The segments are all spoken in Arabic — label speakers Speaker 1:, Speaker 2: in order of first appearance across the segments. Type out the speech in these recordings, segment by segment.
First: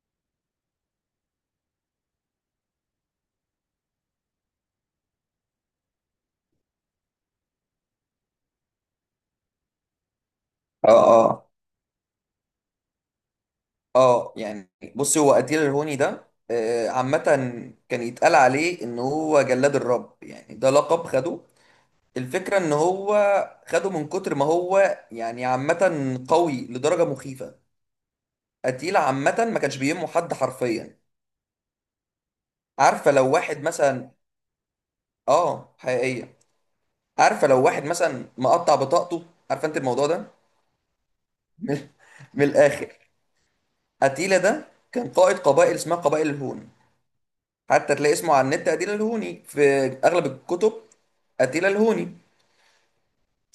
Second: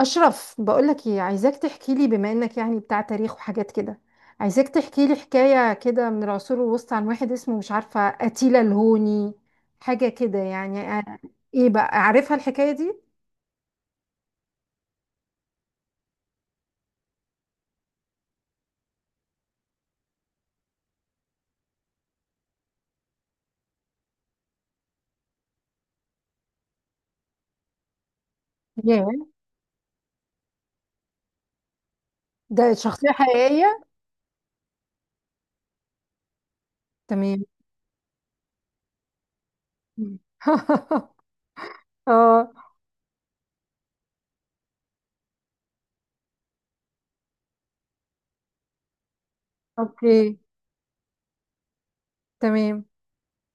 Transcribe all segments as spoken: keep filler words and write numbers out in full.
Speaker 1: أشرف، بقولك إيه؟ عايزاك تحكي لي، بما إنك يعني بتاع تاريخ وحاجات كده. عايزاك تحكي لي حكاية كده من العصور الوسطى عن واحد اسمه، مش عارفة، أتيلا الهوني، حاجة كده. يعني
Speaker 2: اه،
Speaker 1: آه،
Speaker 2: اه،
Speaker 1: إيه بقى، عارفها الحكاية دي؟
Speaker 2: اه، يعني بص. هو قتيل الهوني ده آه، عامة كان يتقال عليه ان هو جلاد الرب يعني ده لقب خده. الفكرة ان هو خده من كتر ما هو يعني عامة قوي لدرجة مخيفة. قتيل
Speaker 1: ياه،
Speaker 2: عامة ما كانش بيهمه حد حرفيا.
Speaker 1: ده شخصية
Speaker 2: عارفة لو واحد
Speaker 1: حقيقية؟
Speaker 2: مثلا. اه، حقيقية.
Speaker 1: تمام.
Speaker 2: عارفة لو واحد مثلا مقطع بطاقته؟ عارفة انت الموضوع ده؟ من من
Speaker 1: اه.
Speaker 2: الاخر. قتيلة ده كان قائد قبائل اسمها قبائل الهون، حتى تلاقي اسمه على النت أتيلا الهوني في أغلب
Speaker 1: اوكي.
Speaker 2: الكتب، أتيلا الهوني.
Speaker 1: تمام.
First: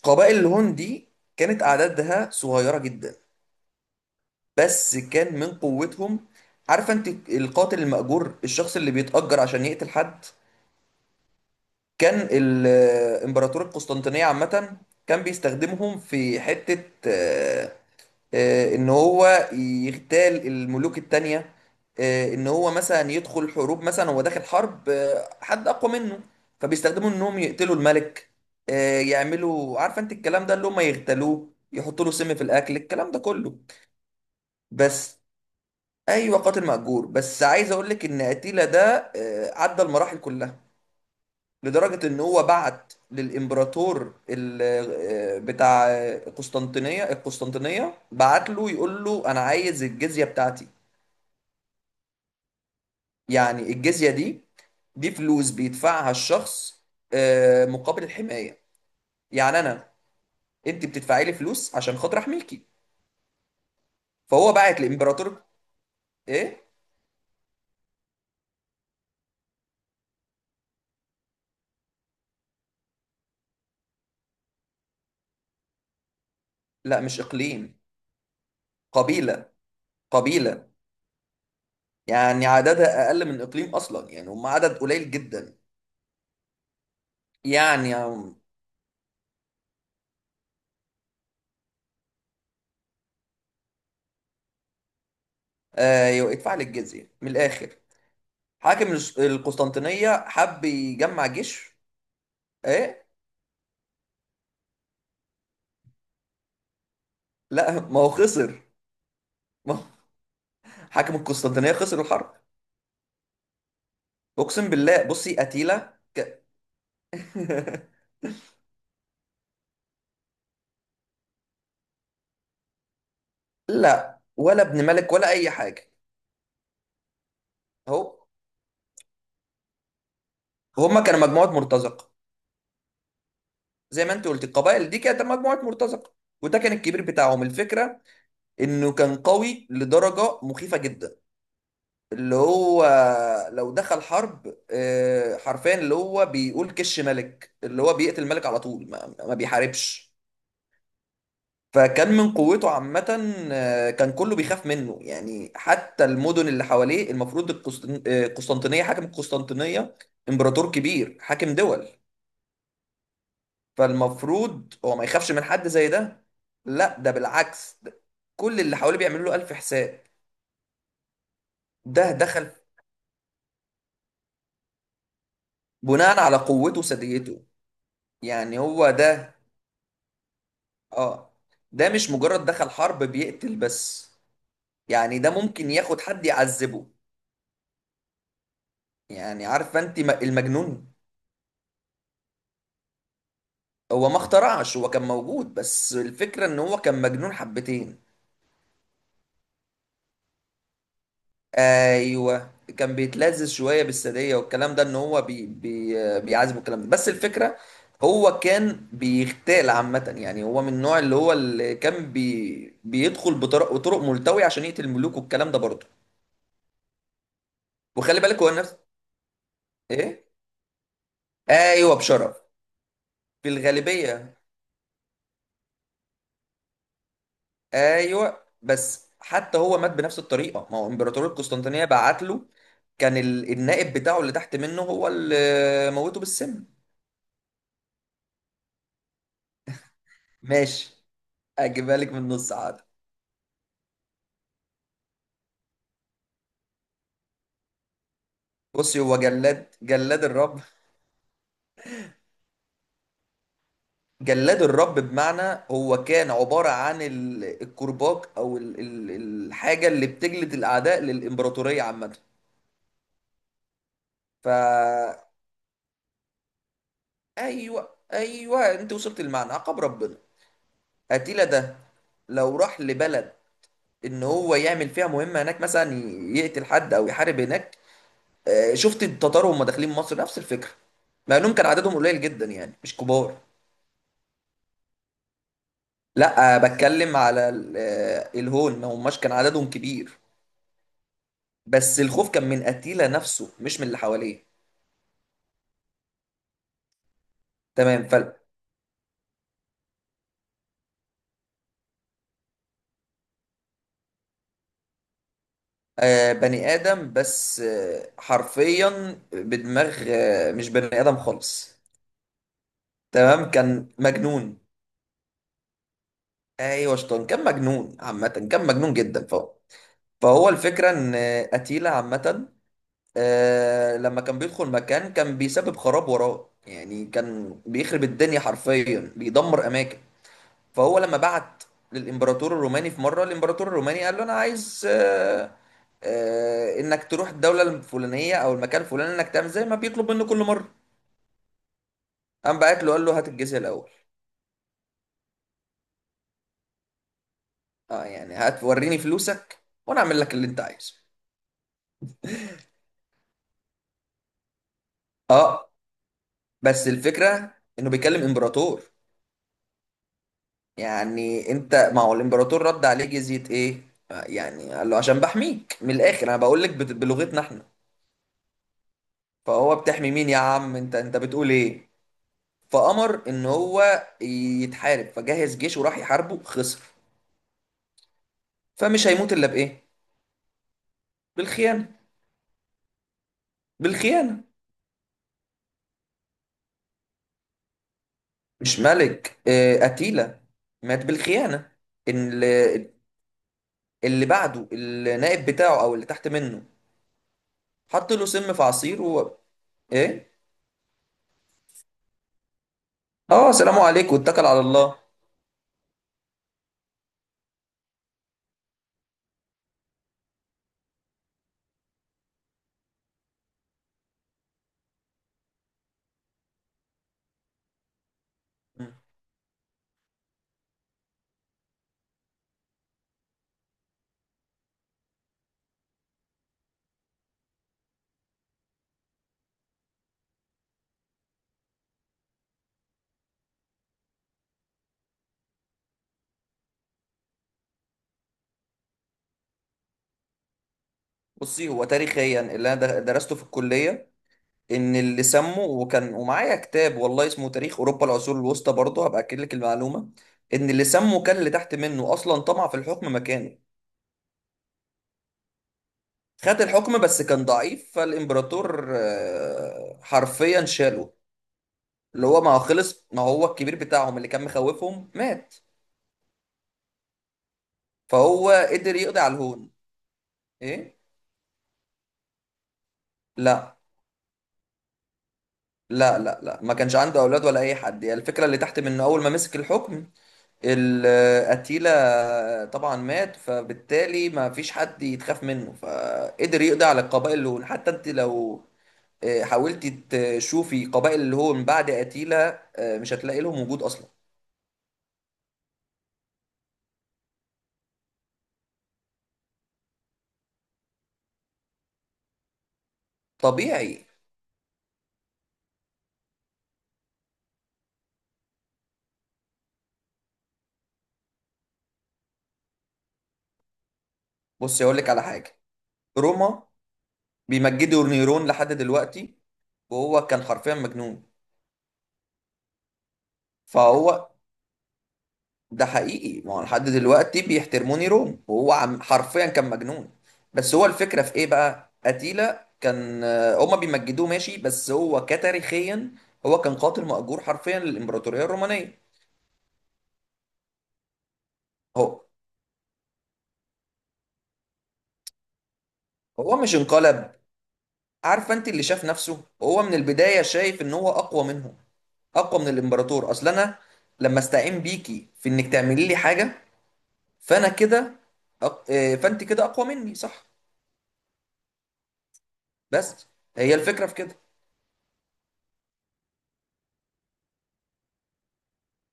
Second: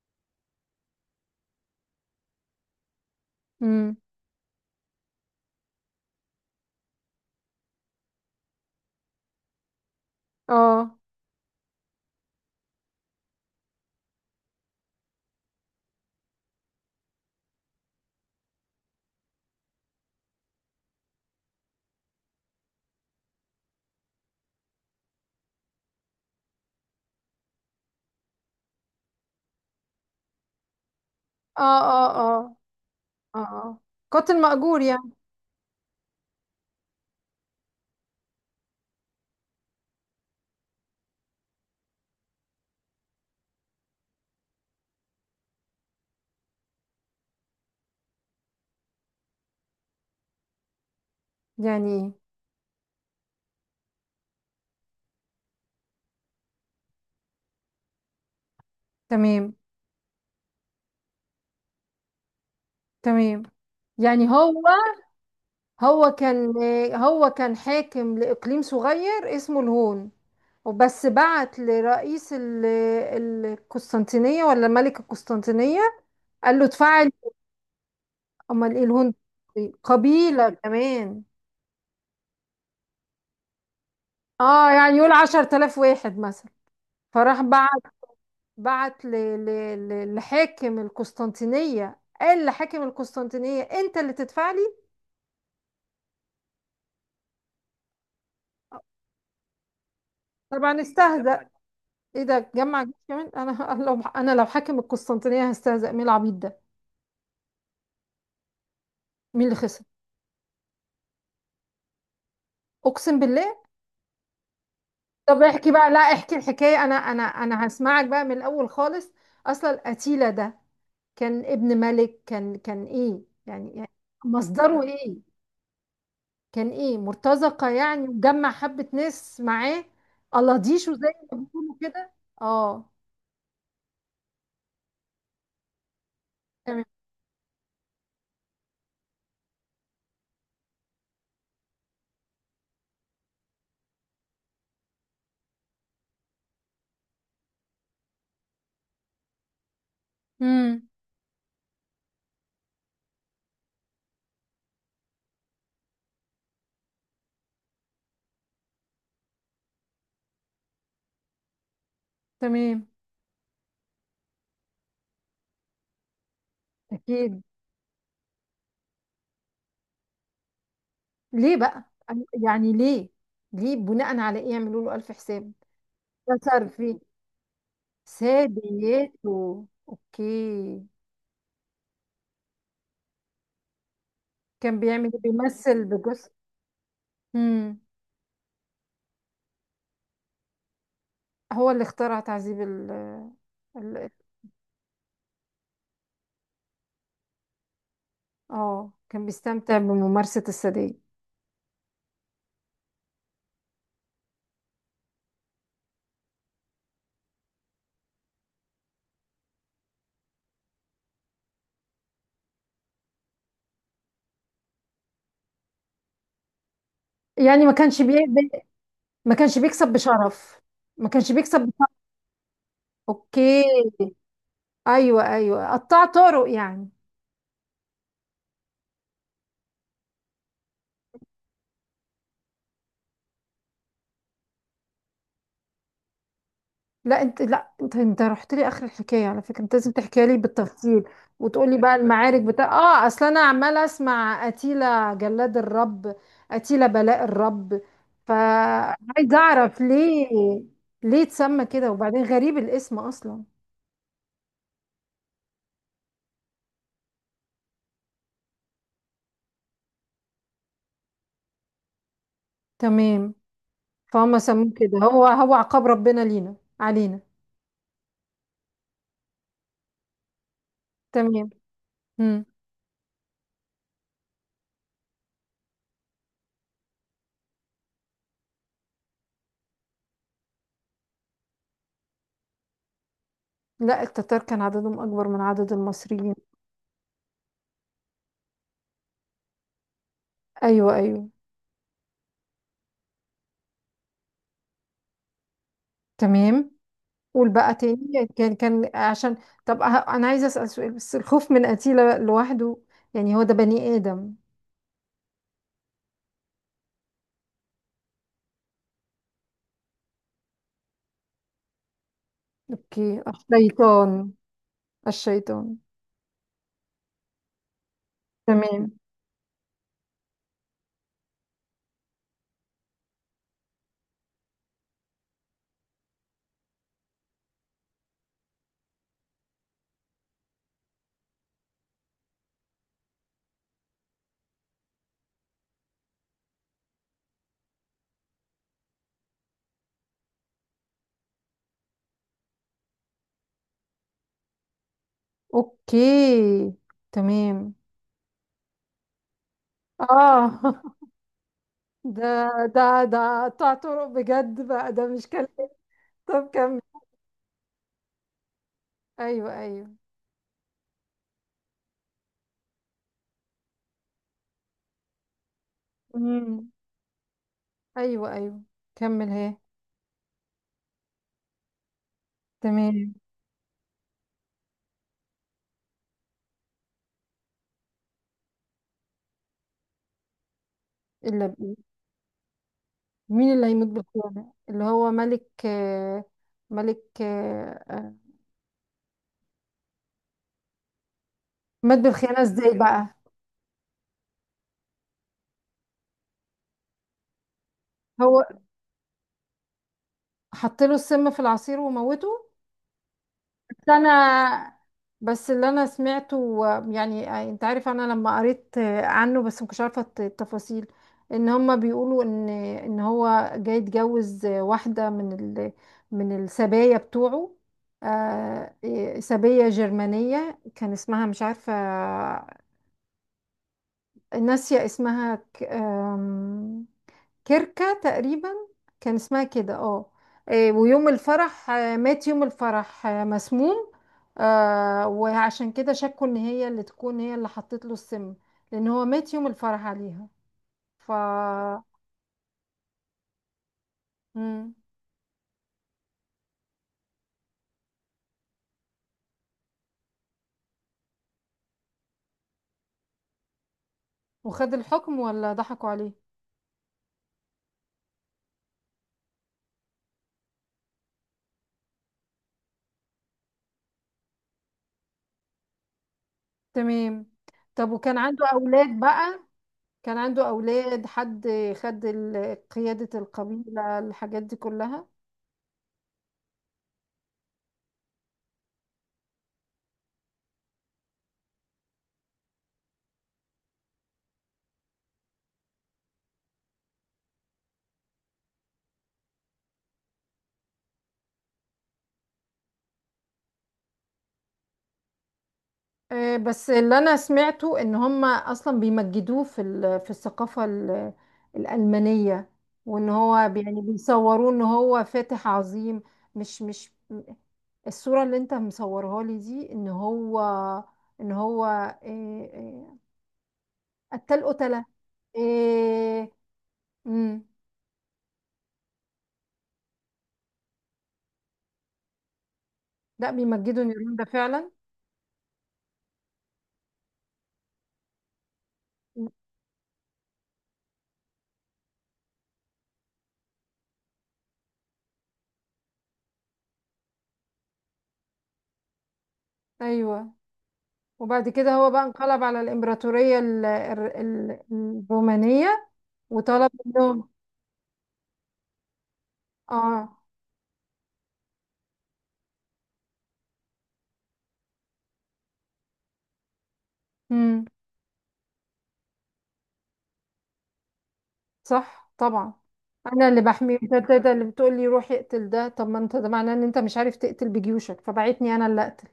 Speaker 2: قبائل الهون دي كانت أعدادها صغيرة جدا،
Speaker 1: امم.
Speaker 2: بس كان من قوتهم. عارفة أنت القاتل المأجور؟ الشخص اللي بيتأجر عشان يقتل حد.
Speaker 1: اه،
Speaker 2: كان ال- إمبراطور القسطنطينية عامة كان بيستخدمهم في حتة، آه، آه، ان هو يغتال الملوك التانية، آه، ان هو مثلا يدخل حروب، مثلا هو داخل حرب آه، حد اقوى منه فبيستخدموا انهم يقتلوا الملك، آه، يعملوا عارفه انت الكلام ده، اللي هم يغتالوه
Speaker 1: اه،
Speaker 2: يحطوا له
Speaker 1: اه،
Speaker 2: سم في
Speaker 1: اه،
Speaker 2: الاكل الكلام ده
Speaker 1: اه،
Speaker 2: كله.
Speaker 1: آه. قاتل مأجور يعني؟
Speaker 2: بس، ايوه، قاتل مأجور، بس عايز اقول لك ان اتيلا ده آه، عدى المراحل كلها، لدرجة إن هو بعت للإمبراطور ال- آه، بتاع قسطنطينية القسطنطينية، بعت له يقول له أنا عايز الجزية بتاعتي.
Speaker 1: يعني ايه؟
Speaker 2: يعني الجزية دي دي فلوس بيدفعها الشخص آه، مقابل الحماية.
Speaker 1: تمام.
Speaker 2: يعني أنا أنت بتدفعي لي فلوس عشان خاطر أحميكي.
Speaker 1: تمام. يعني هو،
Speaker 2: فهو بعت لإمبراطور.
Speaker 1: هو كان
Speaker 2: إيه؟
Speaker 1: هو كان حاكم لإقليم صغير اسمه الهون، وبس بعت لرئيس ال- القسطنطينية، ولا ملك القسطنطينية، قال له
Speaker 2: لا،
Speaker 1: اتفعل.
Speaker 2: مش إقليم.
Speaker 1: امال ايه الهون
Speaker 2: قبيلة
Speaker 1: دي؟ قبيلة
Speaker 2: قبيلة
Speaker 1: كمان؟
Speaker 2: يعني عددها أقل من إقليم أصلا، يعني هم
Speaker 1: اه.
Speaker 2: عدد
Speaker 1: يعني يقول
Speaker 2: قليل
Speaker 1: عشر
Speaker 2: جدا.
Speaker 1: تلاف واحد مثلا. فراح بعت
Speaker 2: يعني
Speaker 1: بعت ل- ل- ل- لحاكم القسطنطينية، قال لحاكم القسطنطينية انت اللي تدفع لي.
Speaker 2: آه، يدفع لي الجزية من الآخر. حاكم الس- القسطنطينية حب
Speaker 1: طبعا
Speaker 2: يجمع
Speaker 1: استهزأ.
Speaker 2: جيش.
Speaker 1: ايه ده، جمع جيش
Speaker 2: ايه.
Speaker 1: كمان؟ انا لو انا، لو حاكم القسطنطينية، هستهزأ، مين العبيط ده؟
Speaker 2: لا، ما هو خسر.
Speaker 1: مين اللي
Speaker 2: ما
Speaker 1: خسر؟
Speaker 2: هو حاكم القسطنطينية خسر الحرب.
Speaker 1: اقسم بالله.
Speaker 2: اقسم بالله. بصي
Speaker 1: طب احكي بقى،
Speaker 2: قتيلة
Speaker 1: لا احكي
Speaker 2: ك...
Speaker 1: الحكايه انا انا انا هسمعك بقى من الاول خالص. اصلا اتيلا ده كان ابن ملك، كان كان ايه يعني؟ يعني
Speaker 2: لا، ولا
Speaker 1: مصدره
Speaker 2: ابن ملك
Speaker 1: ايه؟
Speaker 2: ولا اي حاجة.
Speaker 1: كان ايه، مرتزقه
Speaker 2: اهو،
Speaker 1: يعني، وجمع حبه ناس معاه؟ الاضيشه
Speaker 2: هما
Speaker 1: زي
Speaker 2: كانوا
Speaker 1: ما
Speaker 2: مجموعة
Speaker 1: بيقولوا كده.
Speaker 2: مرتزقة.
Speaker 1: اه.
Speaker 2: زي ما انت قلت القبائل دي كانت مجموعة مرتزقة، وده كان
Speaker 1: تمام.
Speaker 2: الكبير بتاعهم. الفكرة انه كان قوي لدرجة مخيفة جدا، اللي هو لو دخل حرب آه، حرفيا اللي هو بيقول كش ملك، اللي هو بيقتل الملك على طول، ما, ما بيحاربش.
Speaker 1: امم.
Speaker 2: فكان من قوته عامة آه، كان كله بيخاف منه. يعني حتى المدن اللي حواليه المفروض القسطن- آه، القسطنطينية، حاكم القسطنطينية إمبراطور كبير حاكم دول،
Speaker 1: تمام.
Speaker 2: فالمفروض هو ما يخافش من حد زي ده. لا، ده
Speaker 1: اكيد.
Speaker 2: بالعكس، ده كل اللي حواليه بيعملوا له ألف حساب.
Speaker 1: ليه بقى؟
Speaker 2: ده دخل
Speaker 1: يعني ليه؟ ليه، بناء على ايه يعملوا له الف حساب؟
Speaker 2: بناء على
Speaker 1: ده صار
Speaker 2: قوته
Speaker 1: فيه
Speaker 2: وثديته. يعني هو ده.
Speaker 1: سادياته. اوكي.
Speaker 2: اه. ده مش مجرد دخل حرب بيقتل بس،
Speaker 1: كان بيعمل
Speaker 2: يعني
Speaker 1: إيه؟
Speaker 2: ده ممكن
Speaker 1: بيمثل
Speaker 2: ياخد حد
Speaker 1: بجزء؟
Speaker 2: يعذبه.
Speaker 1: امم.
Speaker 2: يعني عارفه انت م- المجنون.
Speaker 1: هو اللي اخترع تعذيب ال ال-
Speaker 2: هو ما اخترعش، هو كان موجود، بس الفكرة ان هو كان مجنون حبتين.
Speaker 1: اه؟ كان بيستمتع بممارسة السادية؟
Speaker 2: ايوه، كان بيتلذذ شوية بالسادية والكلام ده، ان هو بي بي بيعذب الكلام ده. بس الفكرة هو كان بيغتال عامة. يعني هو من النوع اللي هو اللي كان بي بيدخل بطرق بطرق ملتوية عشان يقتل الملوك والكلام ده برضه.
Speaker 1: يعني ما كانش بي...
Speaker 2: وخلي بالك هو
Speaker 1: بي-
Speaker 2: نفس.
Speaker 1: ما كانش بيكسب
Speaker 2: ايه.
Speaker 1: بشرف؟ ما كانش بيكسب بشرف؟
Speaker 2: ايوه، بشرف.
Speaker 1: اوكي.
Speaker 2: بالغالبية.
Speaker 1: ايوه، ايوه، قطع طرق يعني.
Speaker 2: ايوه، بس حتى هو مات بنفس الطريقة، ما هو امبراطورية القسطنطينية بعت له. كان ال- النائب بتاعه اللي تحت منه هو اللي موته بالسم.
Speaker 1: لا انت، لا انت انت رحت لي اخر الحكايه على فكره، انت لازم تحكيها لي بالتفصيل،
Speaker 2: ماشي،
Speaker 1: وتقولي بقى
Speaker 2: اجيبها لك من
Speaker 1: المعارك
Speaker 2: النص
Speaker 1: بتاع،
Speaker 2: عادي.
Speaker 1: اه، اصل انا عماله اسمع اتيلا جلاد الرب، اتيلا بلاء الرب،
Speaker 2: بصي، هو
Speaker 1: فعايزه
Speaker 2: جلاد
Speaker 1: اعرف
Speaker 2: جلاد
Speaker 1: ليه،
Speaker 2: الرب.
Speaker 1: ليه اتسمى كده؟ وبعدين غريب الاسم اصلا.
Speaker 2: جلاد الرب بمعنى هو كان عبارة عن ال- الكرباج او ال- ال- الحاجة اللي بتجلد الاعداء للامبراطورية عامة.
Speaker 1: تمام. فهم
Speaker 2: فا،
Speaker 1: سموه كده، هو هو عقاب ربنا لينا علينا.
Speaker 2: ايوه، ايوه، انت وصلت المعنى، عقاب ربنا. اتيلا
Speaker 1: تمام.
Speaker 2: ده
Speaker 1: مم.
Speaker 2: لو راح لبلد، ان هو يعمل فيها مهمه هناك، مثلا ي- يقتل حد او يحارب هناك. آه، شفت التتار وهم داخلين مصر نفس الفكره، مع انهم كان عددهم قليل جدا يعني مش كبار.
Speaker 1: لا، التتار كان عددهم اكبر من عدد المصريين.
Speaker 2: لا، آه، بتكلم على ال- آه، الهون، ما هماش كان عددهم كبير.
Speaker 1: ايوه، ايوه.
Speaker 2: بس الخوف كان من اتيلا نفسه مش من اللي حواليه.
Speaker 1: تمام. قول بقى
Speaker 2: تمام.
Speaker 1: تاني،
Speaker 2: فال
Speaker 1: كان كان عشان. طب، أه- انا عايزه اسال سؤال، بس الخوف من قتيله لوحده؟ يعني هو ده بني ادم؟
Speaker 2: آه، بني ادم، بس آه، حرفيا بدماغ آه، مش بني ادم خالص.
Speaker 1: اوكي،
Speaker 2: تمام، كان
Speaker 1: الشيطان.
Speaker 2: مجنون.
Speaker 1: الشيطان.
Speaker 2: ايوه، شطان. كان مجنون عامه، كان
Speaker 1: تمام.
Speaker 2: مجنون جدا. فهو فهو الفكرة إن أتيلا عامة آه، لما كان بيدخل مكان كان بيسبب خراب وراه. يعني كان بيخرب الدنيا حرفيا، بيدمر أماكن. فهو لما بعت للإمبراطور الروماني في مرة، الإمبراطور الروماني قال له أنا عايز آه، آه، إنك تروح الدولة الفلانية أو المكان الفلاني، إنك تعمل زي ما بيطلب منه كل مرة. قام بعت له قال له هات الجزية الأول.
Speaker 1: اوكي. تمام.
Speaker 2: أه، يعني هات وريني فلوسك وأنا أعمل لك اللي
Speaker 1: اه.
Speaker 2: أنت عايزه.
Speaker 1: ده ده ده قطع طرق بجد بقى، ده مش كلام.
Speaker 2: أه،
Speaker 1: طب كمل.
Speaker 2: بس الفكرة إنه بيكلم إمبراطور.
Speaker 1: ايوه، ايوه.
Speaker 2: يعني انت، ما هو الامبراطور رد عليه جزية ايه يعني، قال له عشان بحميك من الاخر انا بقول لك
Speaker 1: امم.
Speaker 2: بت- بلغتنا احنا.
Speaker 1: ايوه، ايوه، كمل هي.
Speaker 2: فهو بتحمي مين يا عم انت انت بتقول ايه؟
Speaker 1: تمام.
Speaker 2: فامر ان هو يتحارب فجهز جيش وراح يحاربه. خسر. فمش هيموت الا بايه.
Speaker 1: الا بايه؟
Speaker 2: بالخيانة.
Speaker 1: مين اللي هيموت
Speaker 2: بالخيانة.
Speaker 1: بالخيانه؟ اللي هو ملك، آه، ملك؟
Speaker 2: مش ملك، اه، اتيلا مات بالخيانة.
Speaker 1: مات بالخيانة
Speaker 2: اللي,
Speaker 1: ازاي بقى؟
Speaker 2: اللي بعده النائب بتاعه او اللي تحت منه حط له
Speaker 1: هو
Speaker 2: سم في عصير و... ايه.
Speaker 1: حط له السم في العصير وموته؟
Speaker 2: اه، سلام
Speaker 1: بس
Speaker 2: عليكم واتكل على
Speaker 1: انا
Speaker 2: الله.
Speaker 1: بس اللي انا سمعته و- يعني آه، انت عارف، انا لما قريت عنه، بس ما كنتش عارفة الت- التفاصيل، ان هما بيقولوا ان، ان هو جاي يتجوز واحدة من ال من السبايا بتوعه. آه، إيه، سبية جرمانية، كان اسمها، مش عارفة، ناسية اسمها، ك- آم، كركة تقريبا، كان اسمها كده، اه. آه، ويوم الفرح، آه، مات يوم الفرح، آه، مسموم. آه، وعشان كده شكوا ان هي اللي تكون، هي اللي حطت له السم، لان هو مات يوم الفرح عليها. ف
Speaker 2: بصي، هو تاريخيا اللي انا در- درسته في الكليه،
Speaker 1: مم.
Speaker 2: ان اللي سموا، وكان ومعايا كتاب والله اسمه تاريخ اوروبا العصور الوسطى برضه هبقى اكد لك المعلومه، ان اللي سموا كان اللي تحت منه اصلا طمع في الحكم مكانه.
Speaker 1: وخد الحكم ولا ضحكوا عليه؟
Speaker 2: خد الحكم بس كان ضعيف، فالامبراطور آه، حرفيا شاله. اللي هو ما هو خلص، ما هو الكبير بتاعهم اللي كان مخوفهم مات،
Speaker 1: تمام. طب، وكان عنده
Speaker 2: فهو قدر
Speaker 1: اولاد
Speaker 2: يقضي على
Speaker 1: بقى؟
Speaker 2: الهون.
Speaker 1: كان عنده
Speaker 2: ايه.
Speaker 1: اولاد، حد خد ال- قيادة
Speaker 2: لا،
Speaker 1: القبيلة، الحاجات دي كلها؟
Speaker 2: لا، لا، لا، ما كانش عنده اولاد ولا اي حد. يعني الفكره اللي تحت منه اول ما مسك الحكم، الأتيلا طبعا مات، فبالتالي ما فيش حد يتخاف منه، فقدر يقضي على القبائل اللي هون. حتى انت لو آه، حاولتي تشوفي قبائل اللي هو من بعد أتيلا آه، مش هتلاقي لهم وجود أصلا.
Speaker 1: آه، بس اللي انا سمعته ان هم اصلا بيمجدوه في ال- في الثقافة ال- الألمانية، وان هو يعني
Speaker 2: طبيعي.
Speaker 1: بيصوروه ان هو فاتح عظيم. مش مش الصورة اللي انت مصورها لي دي، ان هو، ان هو، إيه إيه قتال،
Speaker 2: بص
Speaker 1: قتلة.
Speaker 2: أقول لك على حاجة،
Speaker 1: إيه.
Speaker 2: روما
Speaker 1: مم.
Speaker 2: بيمجدوا نيرون لحد دلوقتي، وهو كان حرفيا مجنون.
Speaker 1: لا، بيمجدوا نيرون ده
Speaker 2: فهو،
Speaker 1: فعلا.
Speaker 2: ده حقيقي، ما هو لحد دلوقتي بيحترموني روم وهو عم
Speaker 1: مم.
Speaker 2: حرفيا كان مجنون. بس هو الفكرة في ايه بقى، أتيلا كان آه، هما بيمجدوه ماشي، بس هو كتاريخيا هو كان قاتل مأجور حرفيا للإمبراطورية الرومانية.
Speaker 1: ايوه. وبعد كده هو بقى
Speaker 2: هو
Speaker 1: انقلب على الامبراطورية ال- ال- ال- الرومانية،
Speaker 2: هو
Speaker 1: وطلب
Speaker 2: مش
Speaker 1: منهم.
Speaker 2: انقلب. عارفة انت اللي شاف نفسه هو من
Speaker 1: اه.
Speaker 2: البداية شايف ان هو أقوى منهم، أقوى من الإمبراطور. أصل أنا لما استعين بيكي في انك تعملي لي حاجة،
Speaker 1: امم.
Speaker 2: فأنا كده أق... آه، فانت كده أقوى مني، صح.
Speaker 1: صح طبعا. انا
Speaker 2: بس
Speaker 1: اللي
Speaker 2: هي
Speaker 1: بحميه، انت
Speaker 2: الفكرة
Speaker 1: أنت
Speaker 2: في
Speaker 1: أنت
Speaker 2: كده
Speaker 1: اللي بتقولي روح اقتل ده. طب ما انت، ده معناه ان انت مش عارف تقتل بجيوشك، فبعتني انا اللي اقتل.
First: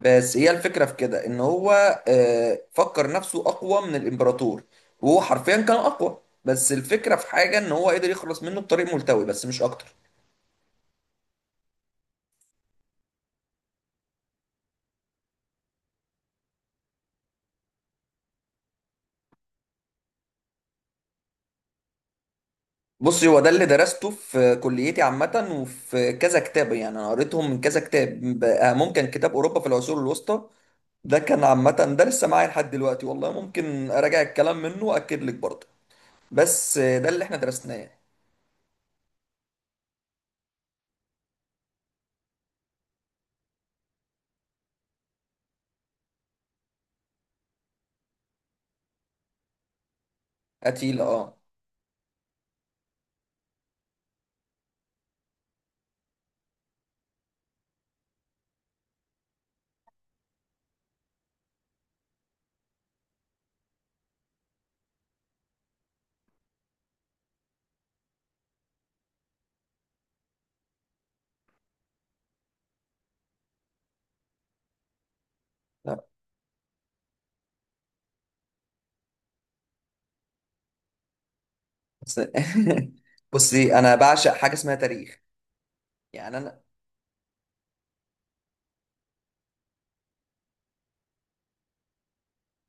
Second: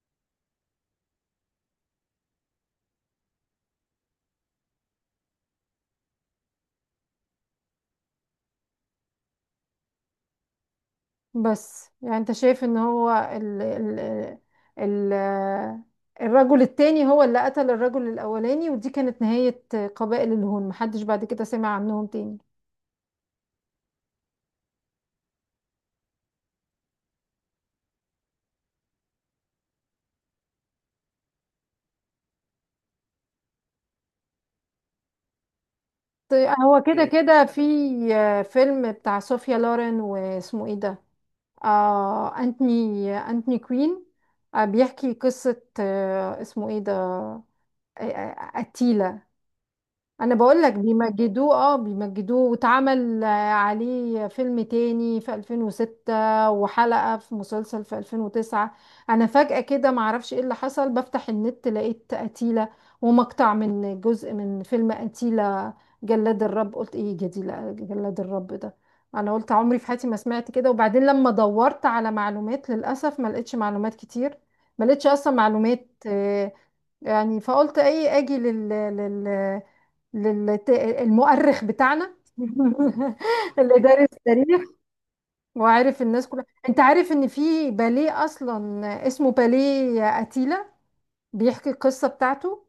Speaker 2: بس هي الفكرة في كده ان هو آه، فكر نفسه اقوى من الامبراطور، وهو حرفيا كان اقوى. بس الفكرة في حاجة ان هو قدر يخلص منه بطريق ملتوي بس مش اكتر.
Speaker 1: بس يعني انت شايف ان هو ال ال ال الرجل التاني هو اللي قتل الرجل الاولاني، ودي كانت نهاية قبائل الهون، محدش بعد كده سمع عنهم تاني؟
Speaker 2: بص هو ده اللي درسته في كليتي عامة، وفي كذا كتاب، يعني انا قريتهم من كذا كتاب بقى، ممكن كتاب اوروبا في العصور الوسطى ده كان عامة، ده لسه معايا لحد دلوقتي والله، ممكن اراجع الكلام منه واكد لك برضه.
Speaker 1: طيب،
Speaker 2: بس
Speaker 1: هو
Speaker 2: آه،
Speaker 1: كده إيه.
Speaker 2: ده اللي احنا
Speaker 1: كده في
Speaker 2: درسناه.
Speaker 1: فيلم بتاع صوفيا لورين، واسمه ايه ده، آه، أنتوني أنتوني كوين، آه، بيحكي قصة، آه اسمه ايه ده، آه آه، قتيلة. انا بقول لك
Speaker 2: قتيلة، اه،
Speaker 1: بيمجدوه، اه بيمجدوه واتعمل، آه، عليه فيلم تاني في ألفين وستة، وحلقة في مسلسل في ألفين وتسعة. انا فجأة كده معرفش ايه اللي حصل، بفتح النت لقيت قتيلة، ومقطع من جزء من فيلم قتيلة جلاد الرب، قلت ايه جديلة جلاد الرب ده؟ انا قلت عمري في حياتي ما سمعت كده. وبعدين لما دورت على معلومات، للاسف ما لقيتش معلومات كتير، ما لقيتش اصلا معلومات،
Speaker 2: لا،
Speaker 1: آه، يعني، فقلت ايه، اجي لل لل لل المؤرخ بتاعنا.
Speaker 2: بس.
Speaker 1: اللي
Speaker 2: بصي، انا
Speaker 1: دارس
Speaker 2: بعشق حاجة
Speaker 1: تاريخ
Speaker 2: اسمها تاريخ.
Speaker 1: وعارف الناس
Speaker 2: يعني
Speaker 1: كلها.
Speaker 2: انا،
Speaker 1: انت عارف ان في باليه اصلا اسمه باليه اتيلا، بيحكي القصه بتاعته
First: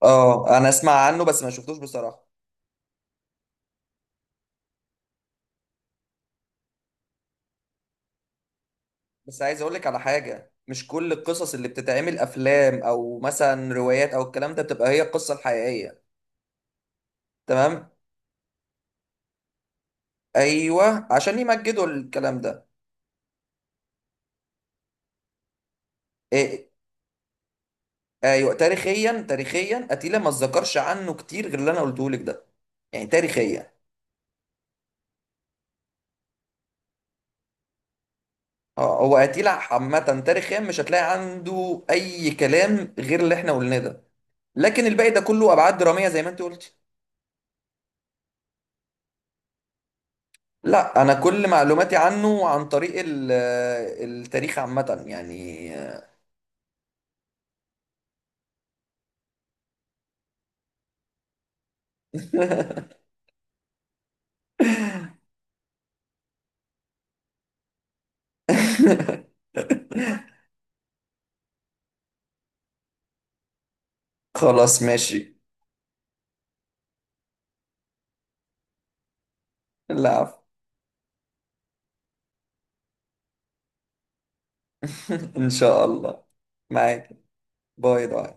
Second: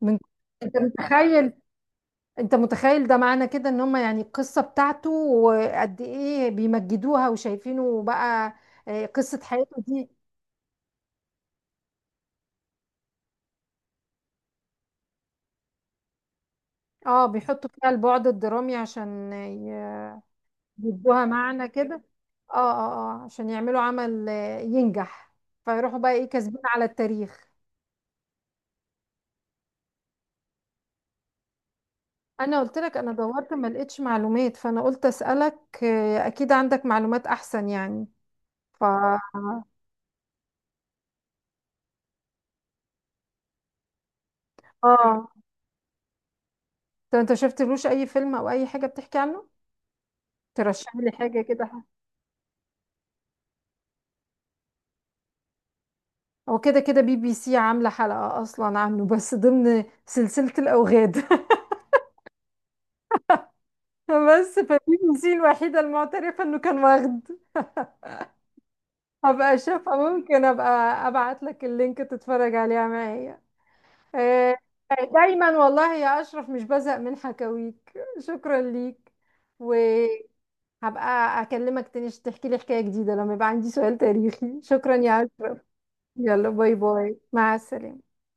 Speaker 1: من
Speaker 2: اه انا
Speaker 1: انت
Speaker 2: اسمع عنه بس ما
Speaker 1: متخيل؟
Speaker 2: شفتوش بصراحة.
Speaker 1: انت متخيل، ده معنى كده ان هم يعني القصه بتاعته، وقد ايه بيمجدوها وشايفينه بقى، آه، قصه
Speaker 2: بس عايز اقول
Speaker 1: حياته
Speaker 2: لك على
Speaker 1: دي.
Speaker 2: حاجة، مش كل القصص اللي بتتعمل افلام او مثلا روايات او الكلام ده بتبقى هي القصة الحقيقية.
Speaker 1: اه، بيحطوا فيها
Speaker 2: تمام.
Speaker 1: البعد الدرامي عشان
Speaker 2: ايوه،
Speaker 1: يدوها
Speaker 2: عشان
Speaker 1: معنى
Speaker 2: يمجدوا
Speaker 1: كده.
Speaker 2: الكلام
Speaker 1: اه
Speaker 2: ده.
Speaker 1: اه اه عشان يعملوا عمل، آه، ينجح، فيروحوا بقى ايه، كاسبين
Speaker 2: إيه.
Speaker 1: على التاريخ.
Speaker 2: ايوه، تاريخيا، تاريخيا اتيلا ما اتذكرش عنه كتير غير اللي انا قلته لك ده.
Speaker 1: انا قلت لك
Speaker 2: يعني
Speaker 1: انا دورت ما
Speaker 2: تاريخيا،
Speaker 1: لقيتش معلومات، فانا قلت اسالك، آه، اكيد عندك معلومات احسن يعني. ف
Speaker 2: اه، هو اتيلا
Speaker 1: اه
Speaker 2: عامة تاريخيا مش هتلاقي عنده اي كلام غير اللي احنا قلناه ده. لكن الباقي ده كله ابعاد درامية زي ما انت قلت.
Speaker 1: طب انت شفتلوش اي فيلم او اي حاجه بتحكي عنه؟ ترشح
Speaker 2: لا،
Speaker 1: لي
Speaker 2: انا
Speaker 1: حاجه
Speaker 2: كل
Speaker 1: كده.
Speaker 2: معلوماتي عنه عن طريق ال- آه، التاريخ عامة يعني.
Speaker 1: هو كده كده بي بي سي عامله حلقه اصلا عنه، بس ضمن سلسله الاوغاد. بس فبي بي سي الوحيده المعترفه انه كان واخد. هبقى اشوفها، ممكن ابقى ابعت لك اللينك تتفرج عليها معايا. آه،
Speaker 2: خلاص، ماشي.
Speaker 1: دايما والله يا اشرف مش بزهق من حكاويك، شكرا ليك.
Speaker 2: لا،
Speaker 1: وهبقى
Speaker 2: عفو.
Speaker 1: اكلمك تاني عشان تحكي لي حكاية جديدة لما يبقى عندي سؤال تاريخي. شكرا يا
Speaker 2: ان
Speaker 1: اشرف.
Speaker 2: شاء الله.
Speaker 1: يلا، باي
Speaker 2: معاك.
Speaker 1: باي، مع
Speaker 2: باي
Speaker 1: السلامة.
Speaker 2: باي.